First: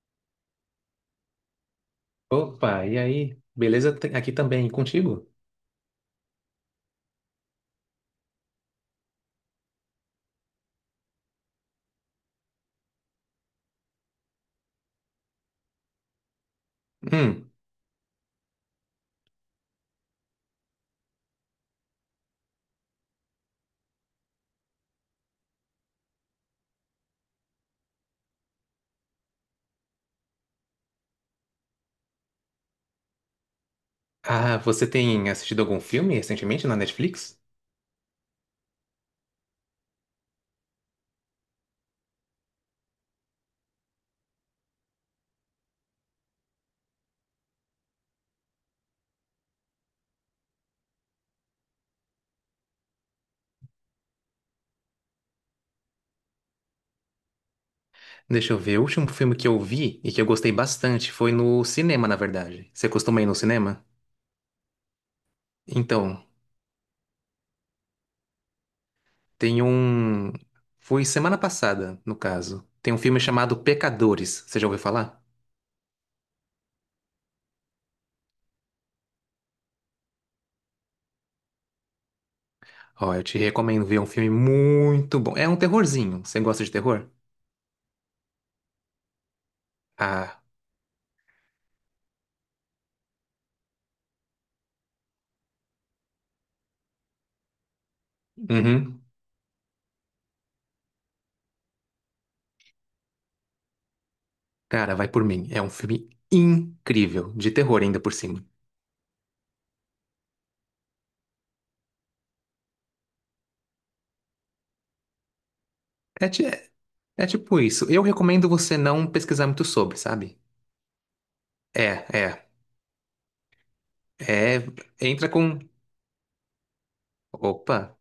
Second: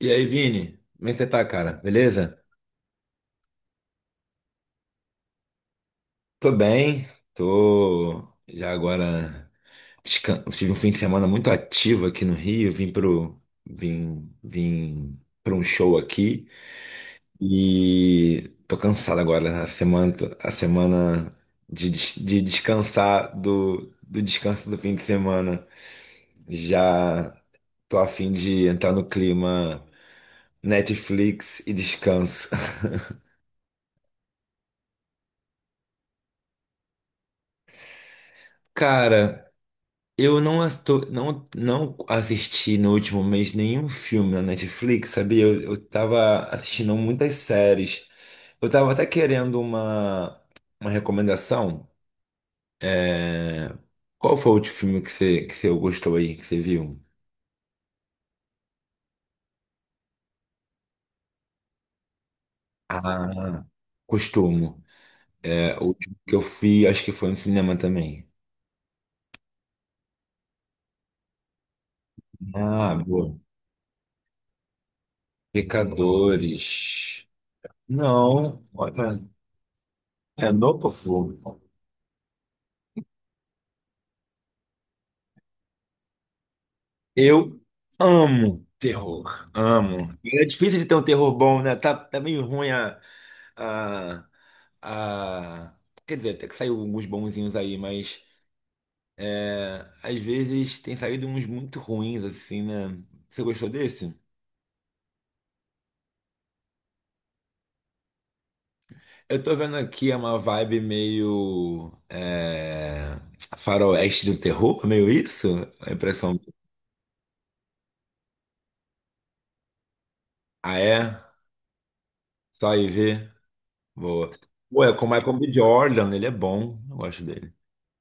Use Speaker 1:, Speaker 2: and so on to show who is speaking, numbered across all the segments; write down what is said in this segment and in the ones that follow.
Speaker 1: E aí, Vini, como é que você tá, cara? Beleza?
Speaker 2: Opa, e aí? Beleza. Aqui também, e contigo?
Speaker 1: Tô bem, tô já agora. Tive um fim de semana muito ativo aqui no Rio, vim pra um show aqui
Speaker 2: Hum.
Speaker 1: e tô cansado agora. A semana de descansar do descanso do fim de semana. Já tô a fim de entrar no clima Netflix e descanso.
Speaker 2: Ah, você tem assistido algum filme recentemente na Netflix?
Speaker 1: Cara. Eu não, asto- não, não assisti no último mês nenhum filme na Netflix, sabia? Eu tava assistindo muitas séries. Eu tava até querendo uma recomendação. É, Qual foi o último filme que você gostou aí, que você viu?
Speaker 2: Deixa eu ver, o último filme que eu vi e que eu gostei bastante foi no cinema, na verdade. Você costuma ir no
Speaker 1: Ah,
Speaker 2: cinema?
Speaker 1: costumo. É, o último
Speaker 2: Então,
Speaker 1: que eu fui, acho que foi no cinema também.
Speaker 2: tem um. Foi semana passada, no caso. Tem
Speaker 1: Ah,
Speaker 2: um filme
Speaker 1: boa.
Speaker 2: chamado Pecadores. Você já ouviu falar?
Speaker 1: Pecadores. Não, olha, é novo filme.
Speaker 2: Ó, eu te recomendo ver, é um filme muito bom. É um terrorzinho. Você gosta de terror?
Speaker 1: Eu amo terror, amo. E
Speaker 2: Ah,
Speaker 1: é difícil de ter um terror bom, né? Tá meio ruim a, a- quer dizer, até que saiu alguns bonzinhos aí, mas
Speaker 2: uhum.
Speaker 1: é, às vezes tem saído uns muito ruins, assim, né? Você gostou desse?
Speaker 2: Cara, vai por mim. É um filme incrível, de terror ainda por cima.
Speaker 1: Eu tô vendo aqui é uma vibe meio faroeste do terror, meio isso? A
Speaker 2: É,
Speaker 1: impressão.
Speaker 2: ti- é, É tipo isso. Eu recomendo você não pesquisar muito sobre, sabe?
Speaker 1: Ah, é?
Speaker 2: É, é.
Speaker 1: Só aí ver. Boa.
Speaker 2: É.
Speaker 1: Ué, com o
Speaker 2: Entra
Speaker 1: Michael B.
Speaker 2: com.
Speaker 1: Jordan, ele é bom. Eu gosto dele.
Speaker 2: Opa!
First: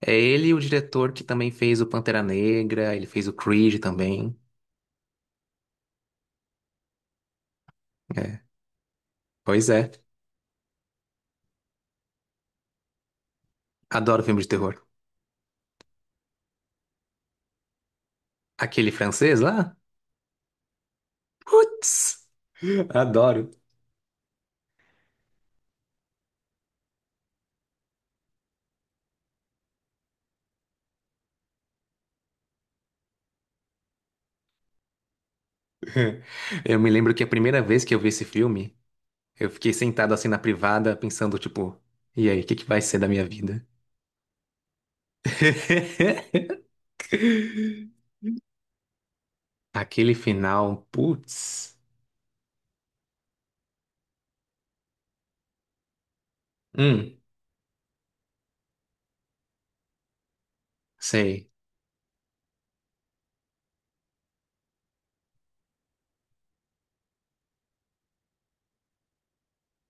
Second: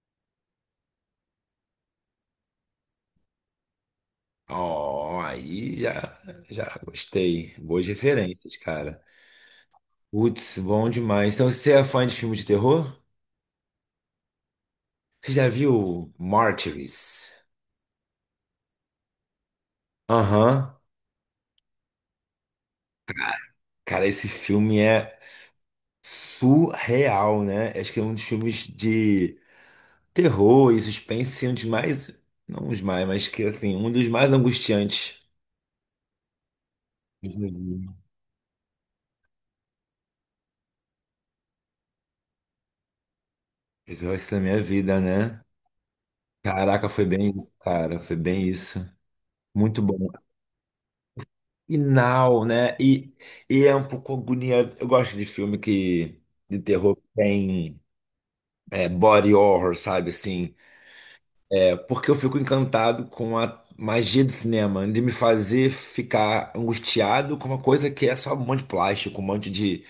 Speaker 2: É ele o diretor que também fez o Pantera Negra, ele fez o Creed também.
Speaker 1: Ó, já gostei. Boas
Speaker 2: É.
Speaker 1: referências, cara.
Speaker 2: Pois é.
Speaker 1: Putz, bom demais. Então, você é fã de filme de terror?
Speaker 2: Adoro filme de terror.
Speaker 1: Você já viu Martyrs?
Speaker 2: Aquele francês lá?
Speaker 1: Aham.
Speaker 2: Putz! Adoro.
Speaker 1: Cara, esse filme é surreal, né? Acho que é um dos filmes de terror e suspense, assim, um dos mais. Não os mais, mas que assim, um dos mais angustiantes
Speaker 2: Eu me lembro que
Speaker 1: que
Speaker 2: a
Speaker 1: eu
Speaker 2: primeira vez
Speaker 1: vi.
Speaker 2: que eu vi esse filme, eu fiquei sentado assim na privada, pensando, tipo, e aí, o que que vai ser da minha vida?
Speaker 1: Que eu minha vida, né? Caraca, foi bem isso, cara. Foi bem isso. Muito bom.
Speaker 2: Aquele final, putz.
Speaker 1: E Now, né? E é um pouco agoniante. Eu gosto de filme que de terror que
Speaker 2: Hum,
Speaker 1: tem body horror, sabe? Assim,
Speaker 2: sei.
Speaker 1: é porque eu fico encantado com a magia do cinema, de me fazer ficar angustiado com uma coisa que é só um monte de plástico, um monte de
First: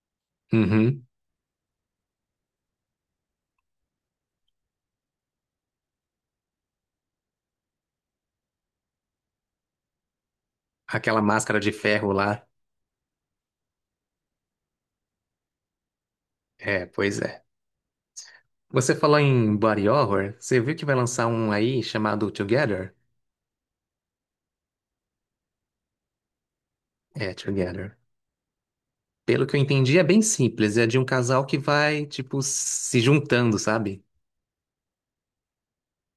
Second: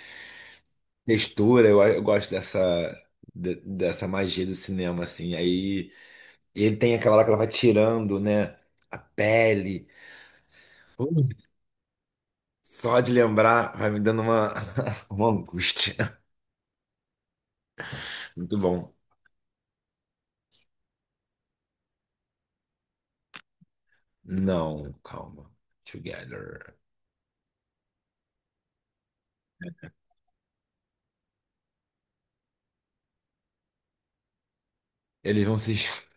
Speaker 2: Uhum.
Speaker 1: textura. Eu gosto dessa dessa magia do cinema, assim. Aí ele tem aquela hora que ela vai tirando, né? A pele.
Speaker 2: Aquela
Speaker 1: Ui,
Speaker 2: máscara de ferro lá.
Speaker 1: só de lembrar vai me dando uma angústia.
Speaker 2: É, pois é.
Speaker 1: Muito bom.
Speaker 2: Você falou em body horror, você viu que vai lançar um aí chamado Together?
Speaker 1: Não, calma. Together.
Speaker 2: É, Together. Pelo que eu entendi, é bem simples. É de um casal que vai, tipo, se juntando, sabe?
Speaker 1: Eles vão se. Ch-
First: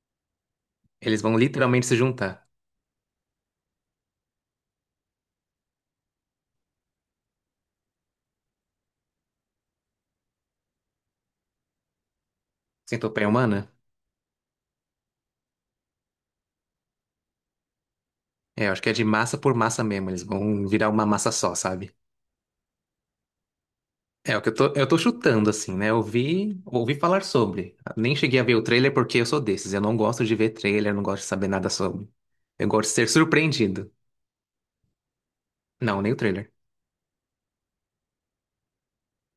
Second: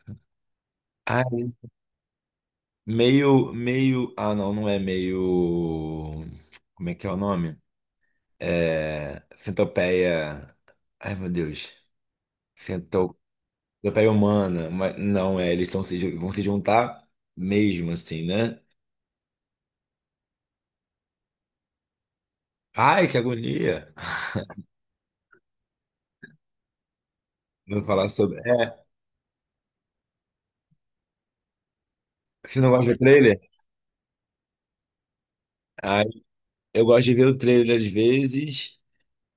Speaker 2: Eles vão
Speaker 1: Ai,
Speaker 2: literalmente se juntar.
Speaker 1: meio, meio. Ah, não, não é meio. Como é que é o nome? É. Centopeia. Ai, meu Deus. Cento...
Speaker 2: Centopeia humana?
Speaker 1: Centopeia humana. Mas não, é. Eles estão se... ju- vão se juntar mesmo, assim, né?
Speaker 2: É, eu acho que é de massa por massa mesmo. Eles vão virar uma massa só, sabe?
Speaker 1: Ai, que agonia.
Speaker 2: É, é o que eu tô chutando, assim, né? Eu ouvi falar sobre.
Speaker 1: Vou falar
Speaker 2: Nem cheguei
Speaker 1: sobre.
Speaker 2: a ver o
Speaker 1: É.
Speaker 2: trailer porque eu sou desses. Eu não gosto de ver trailer, não gosto de saber nada sobre.
Speaker 1: Você
Speaker 2: Eu
Speaker 1: não
Speaker 2: gosto
Speaker 1: gosta
Speaker 2: de
Speaker 1: do
Speaker 2: ser
Speaker 1: trailer?
Speaker 2: surpreendido. Não,
Speaker 1: Ai,
Speaker 2: nem o trailer.
Speaker 1: eu gosto de ver o trailer às vezes.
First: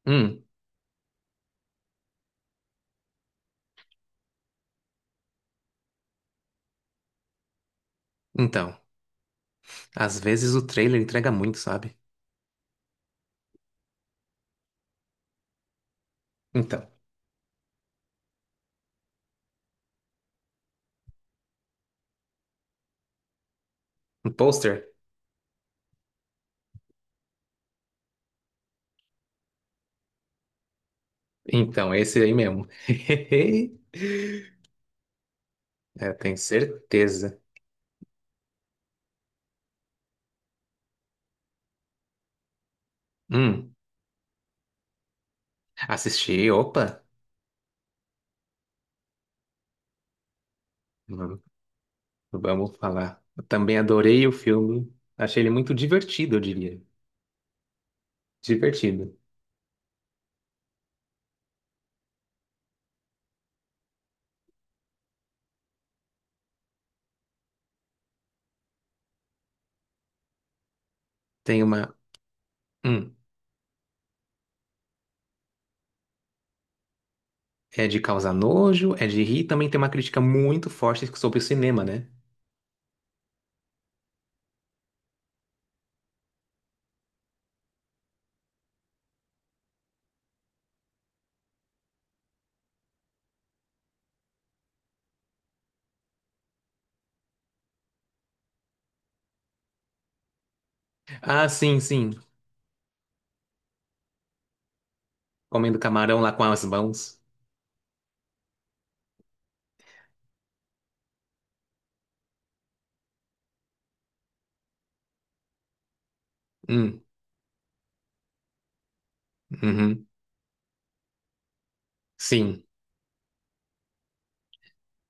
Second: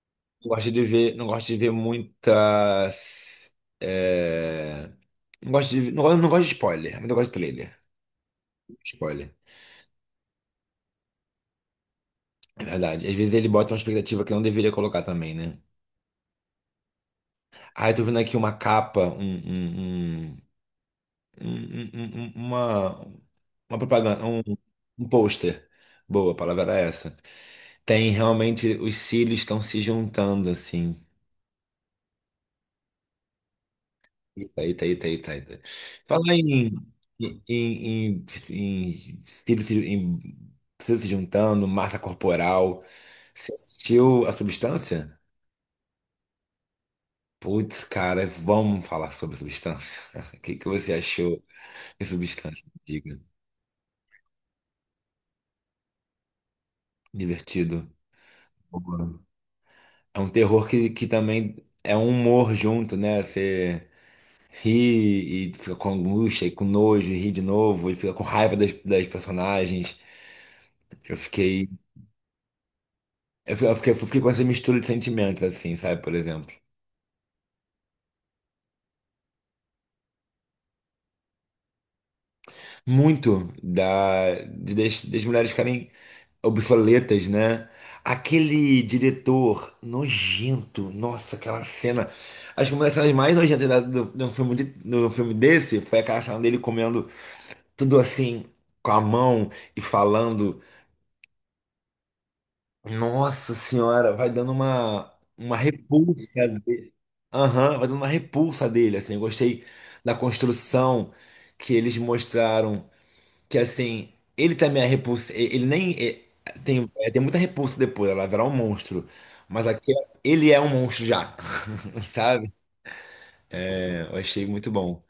Speaker 2: Hum,
Speaker 1: Não gosto de ver, não gosto de ver muitas. é, Não gosto de, não gosto de spoiler, mas eu gosto de trailer.
Speaker 2: então.
Speaker 1: Spoiler.
Speaker 2: Às vezes o trailer entrega muito, sabe?
Speaker 1: É verdade. Às vezes ele bota uma expectativa que eu não deveria colocar também, né?
Speaker 2: Então.
Speaker 1: Ah, eu tô vendo aqui uma capa, um- um- um- um, uma, uma propaganda,
Speaker 2: Um pôster?
Speaker 1: um pôster. Boa, a palavra era essa. Tem realmente, os cílios estão se juntando, assim.
Speaker 2: Então, esse aí mesmo.
Speaker 1: Eita, eita, eita, eita. Eita.
Speaker 2: É, eu
Speaker 1: Falar
Speaker 2: tenho certeza.
Speaker 1: em, em, estilo estilo se juntando, massa corporal. Você
Speaker 2: Hum,
Speaker 1: assistiu a Substância?
Speaker 2: assisti, opa.
Speaker 1: Putz, cara, vamos falar sobre Substância. Que você
Speaker 2: Hum,
Speaker 1: achou de Substância?
Speaker 2: Vamos
Speaker 1: Diga.
Speaker 2: falar. Eu também adorei o filme. Achei ele muito divertido, eu diria.
Speaker 1: Divertido.
Speaker 2: Divertido.
Speaker 1: Boa. É um terror que também é um humor junto, né? Você ri e fica com angústia e com nojo, e ri de novo, e fica com raiva das personagens. Eu
Speaker 2: Tem
Speaker 1: fiquei.
Speaker 2: uma. Hum,
Speaker 1: Eu fiquei com essa mistura de sentimentos, assim, sabe? Por exemplo.
Speaker 2: é de causar nojo, é de rir. Também tem uma crítica muito forte sobre o cinema, né?
Speaker 1: Muito das mulheres ficarem obsoletas, né? Aquele diretor nojento, nossa, aquela cena. Acho que uma das cenas mais nojentas do filme do filme desse foi aquela cena dele comendo tudo assim, com a mão e falando.
Speaker 2: Ah, sim, sim.
Speaker 1: Nossa senhora, vai dando uma
Speaker 2: Comendo camarão lá com
Speaker 1: repulsa
Speaker 2: as
Speaker 1: dele.
Speaker 2: mãos.
Speaker 1: Aham, vai dando uma repulsa dele, assim. Eu gostei da construção que eles mostraram, que assim, ele também é repulsa, ele nem é,
Speaker 2: Hum,
Speaker 1: tem muita repulsa depois, ela virar um monstro. Mas aqui
Speaker 2: uhum.
Speaker 1: ele é um monstro já, sabe?
Speaker 2: Sim,
Speaker 1: É, eu achei muito bom.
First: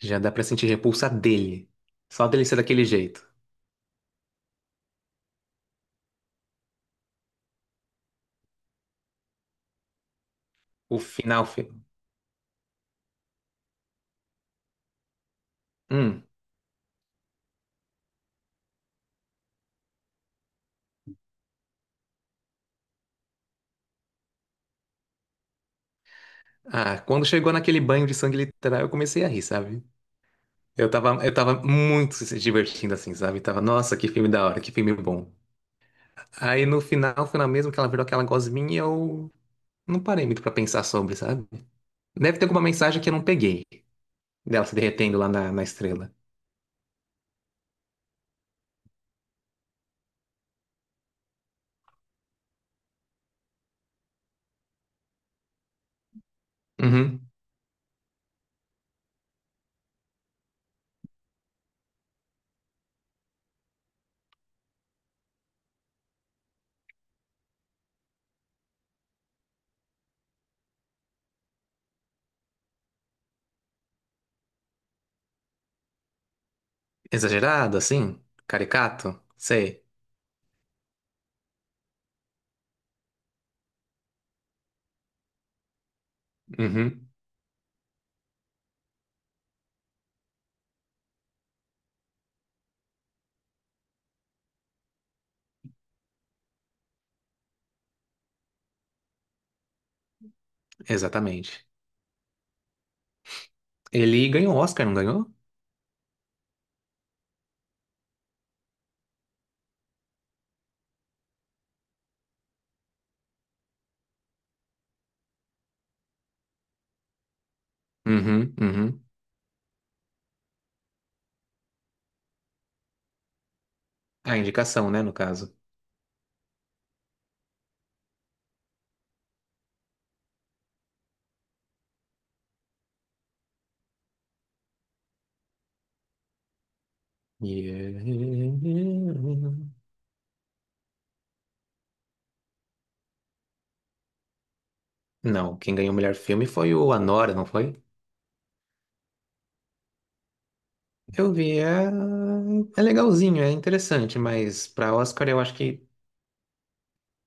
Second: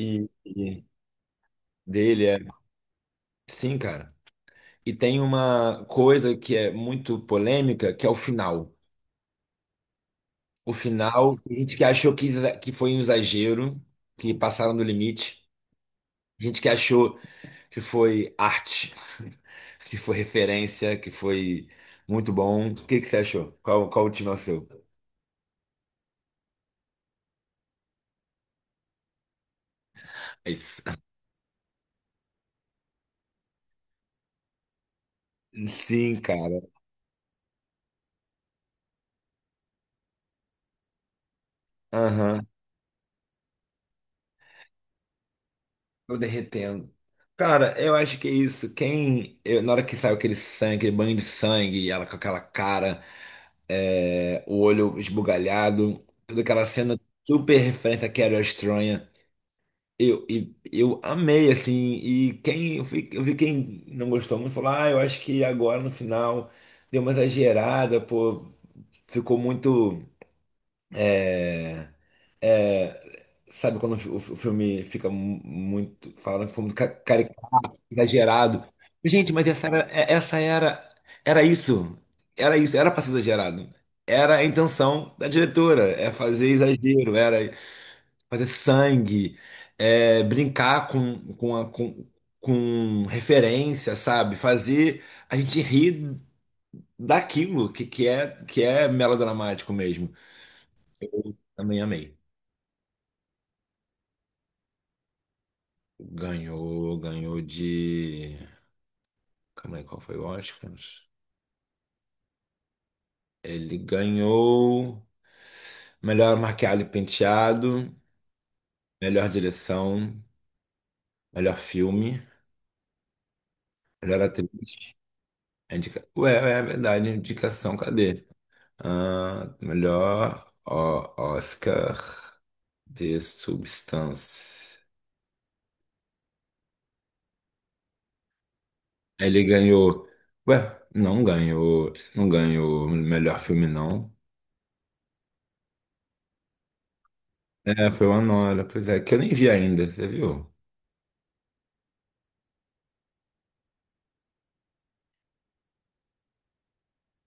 Speaker 2: já dá pra sentir
Speaker 1: e
Speaker 2: repulsa dele.
Speaker 1: dele
Speaker 2: Só
Speaker 1: é,
Speaker 2: dele ser daquele jeito.
Speaker 1: sim, cara. E tem uma coisa que é muito polêmica, que é o final. O
Speaker 2: O
Speaker 1: final,
Speaker 2: final,
Speaker 1: tem
Speaker 2: filho.
Speaker 1: gente que achou que foi um exagero, que passaram do limite.
Speaker 2: Hum.
Speaker 1: Gente que achou que foi arte, que foi referência, que foi muito bom. O que que você achou? Qual o time é o seu?
Speaker 2: Ah, quando chegou naquele banho de sangue literal, eu comecei a rir, sabe?
Speaker 1: É isso.
Speaker 2: Eu tava muito se divertindo assim, sabe? Tava, nossa, que filme da hora, que filme bom.
Speaker 1: Sim, cara.
Speaker 2: Aí no final, final mesmo que ela virou aquela gosminha, eu não parei muito pra pensar sobre, sabe? Deve ter
Speaker 1: Aham.
Speaker 2: alguma mensagem que eu não peguei. Dela se derretendo lá na, na estrela.
Speaker 1: Tô derretendo. Cara, eu acho que é isso. Na hora que saiu aquele sangue, aquele banho de sangue, e ela com aquela cara, o olho esbugalhado, toda aquela cena
Speaker 2: Uhum.
Speaker 1: super referência que era estranha. Eu amei, assim, e quem, eu vi quem não gostou muito falou, ah, eu acho que agora no final deu uma exagerada, pô, ficou muito, sabe quando o filme fica muito, falando que foi muito
Speaker 2: Exagerado,
Speaker 1: caricato,
Speaker 2: assim?
Speaker 1: exagerado.
Speaker 2: Caricato?
Speaker 1: Gente, mas essa era,
Speaker 2: Sei.
Speaker 1: é- essa era, era isso, era isso, era pra ser exagerado. Era a intenção da diretora, é fazer
Speaker 2: Uhum.
Speaker 1: exagero, era, fazer sangue, é, brincar com referência, sabe? Fazer a gente rir daquilo que é melodramático mesmo.
Speaker 2: Exatamente.
Speaker 1: Também amei.
Speaker 2: Ele ganhou o Oscar, não ganhou?
Speaker 1: Ganhou, ganhou de. Calma aí, qual foi o Oscar? Ele ganhou melhor maquiagem e penteado,
Speaker 2: Uhum. Uhum.
Speaker 1: melhor direção, melhor filme, melhor
Speaker 2: A indicação,
Speaker 1: atriz.
Speaker 2: né, no caso.
Speaker 1: Ué, é verdade, indicação, cadê? Ah, melhor ó, Oscar de substância.
Speaker 2: Yeah.
Speaker 1: Ele ganhou. Ué, não ganhou. Não ganhou melhor filme, não.
Speaker 2: Não, quem ganhou o melhor filme foi o Anora, não foi?
Speaker 1: É, foi o Anora. Pois é, que eu nem vi ainda, você viu?
Speaker 2: Eu vi, é, é legalzinho, é interessante, mas pra Oscar eu acho que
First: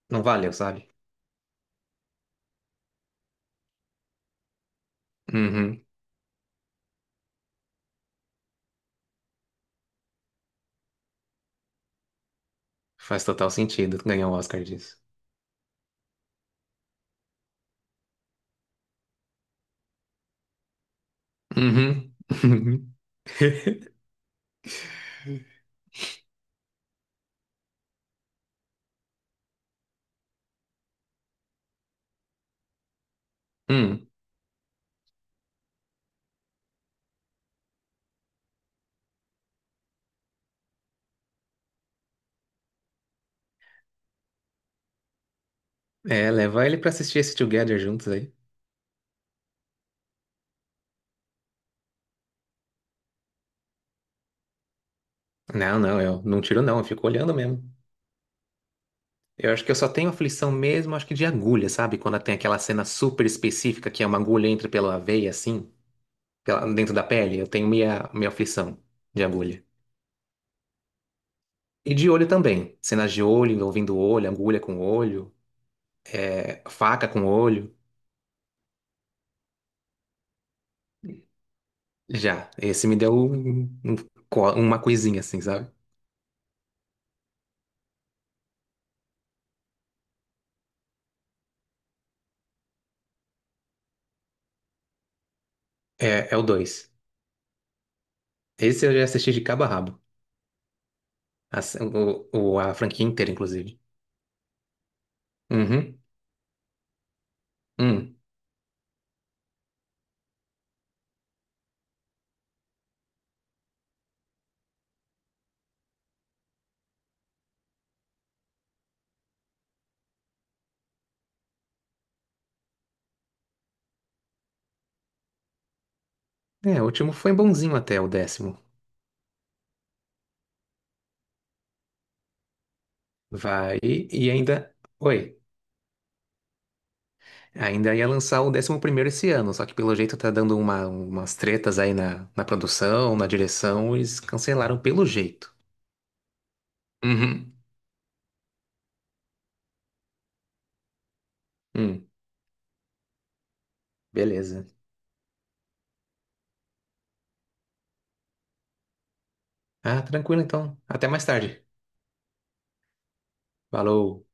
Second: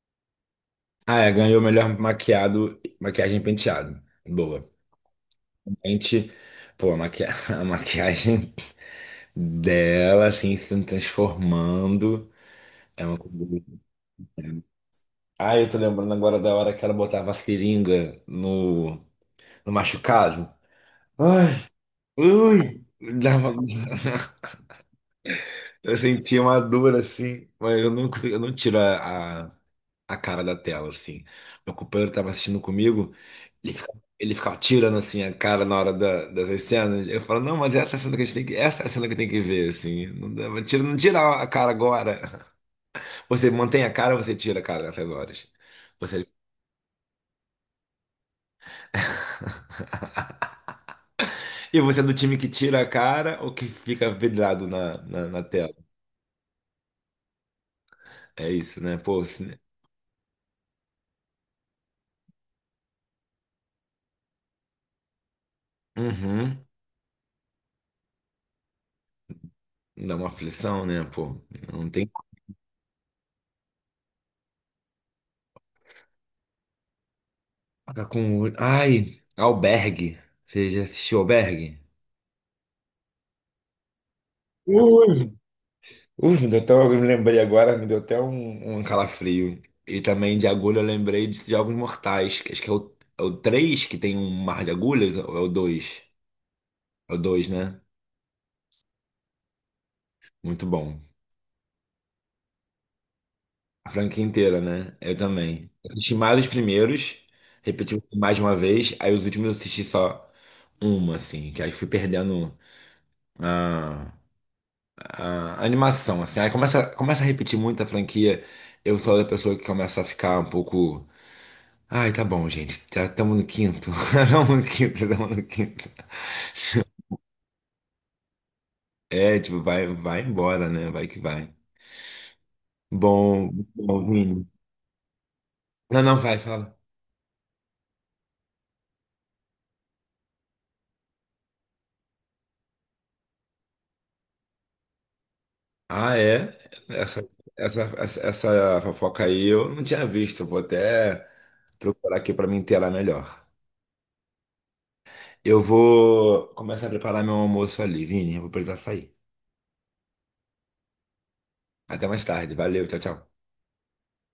Speaker 2: não valeu, sabe?
Speaker 1: Ah, é, ganhou o melhor maquiado, maquiagem e penteado. Boa.
Speaker 2: Uhum.
Speaker 1: Gente, pô, maqui... a maquiagem dela, assim, se transformando. É uma
Speaker 2: Faz
Speaker 1: coisa
Speaker 2: total
Speaker 1: muito-
Speaker 2: sentido ganhar o Oscar disso.
Speaker 1: Ah, eu tô lembrando agora da hora que ela botava a seringa no machucado. Ai,
Speaker 2: Uhum.
Speaker 1: ui, dava- eu sentia uma dor assim, mas eu não tiro a cara da tela, assim. Meu companheiro estava assistindo comigo,
Speaker 2: Uhum.
Speaker 1: ele ficava tirando assim a cara na hora dessas cenas. Eu falo, não, mas essa é a cena que a gente tem que, essa é a cena que tem que ver, assim. Não, não tira, não tira a cara agora. Você mantém a cara ou você tira a cara nessas horas? Você,
Speaker 2: É, leva ele pra assistir esse Together juntos aí.
Speaker 1: e você é do time que tira a cara ou que fica vidrado na tela?
Speaker 2: Não, não, eu não tiro não, eu fico olhando mesmo.
Speaker 1: É isso, né? Pô,
Speaker 2: Eu
Speaker 1: cine-
Speaker 2: acho que eu só tenho aflição mesmo, acho que de agulha, sabe? Quando tem aquela cena super específica que é uma agulha entra pela veia assim,
Speaker 1: Uhum.
Speaker 2: pela- dentro da pele, eu tenho minha aflição de agulha.
Speaker 1: Dá uma aflição, né, pô? Não
Speaker 2: E
Speaker 1: tem
Speaker 2: de olho
Speaker 1: como
Speaker 2: também. Cenas de olho, envolvendo olho, agulha com olho, é, faca com olho.
Speaker 1: ai, Albergue. Você já assistiu Albergue?
Speaker 2: Já, esse me deu uma coisinha
Speaker 1: Ui,
Speaker 2: assim, sabe?
Speaker 1: ui, me deu até, um, eu me lembrei agora, me deu até um calafrio. E também de agulha eu lembrei de Jogos Mortais. Que Acho que é é o 3 que tem um mar de agulhas, ou é o dois.
Speaker 2: É, é o 2.
Speaker 1: É o 2, né?
Speaker 2: Esse eu já assisti de cabo a rabo.
Speaker 1: Muito bom.
Speaker 2: A, o, a franquia inteira, inclusive.
Speaker 1: A franquia inteira, né? Eu também. Eu
Speaker 2: Uhum.
Speaker 1: assisti mais os primeiros, repeti
Speaker 2: Hum.
Speaker 1: mais de uma vez, aí os últimos eu assisti só uma, assim, que aí fui perdendo. Ah. A animação, assim. Aí começa a repetir muito a franquia. Eu sou a pessoa que começa a ficar um pouco. Ai, tá bom, gente. Já estamos no quinto. Estamos no quinto.
Speaker 2: É, o último foi bonzinho até o 10º.
Speaker 1: É, tipo, vai embora, né? Vai que vai. Bom,
Speaker 2: Vai
Speaker 1: bom,
Speaker 2: e
Speaker 1: Vini.
Speaker 2: ainda. Oi.
Speaker 1: Não, não, vai, fala.
Speaker 2: Ainda ia lançar o 11º esse ano, só que pelo jeito tá dando umas tretas aí na, na produção, na direção, eles cancelaram pelo jeito.
Speaker 1: Ah, é? Essa,
Speaker 2: Uhum.
Speaker 1: essa, essa, essa fofoca aí eu não tinha visto. Eu vou até
Speaker 2: Hum,
Speaker 1: procurar aqui pra me inteirar melhor.
Speaker 2: beleza.
Speaker 1: Eu vou começar a preparar meu almoço ali, Vini. Eu vou precisar sair.
Speaker 2: Ah, tranquilo então. Até mais tarde.
Speaker 1: Até mais tarde. Valeu, tchau, tchau.
Speaker 2: Falou.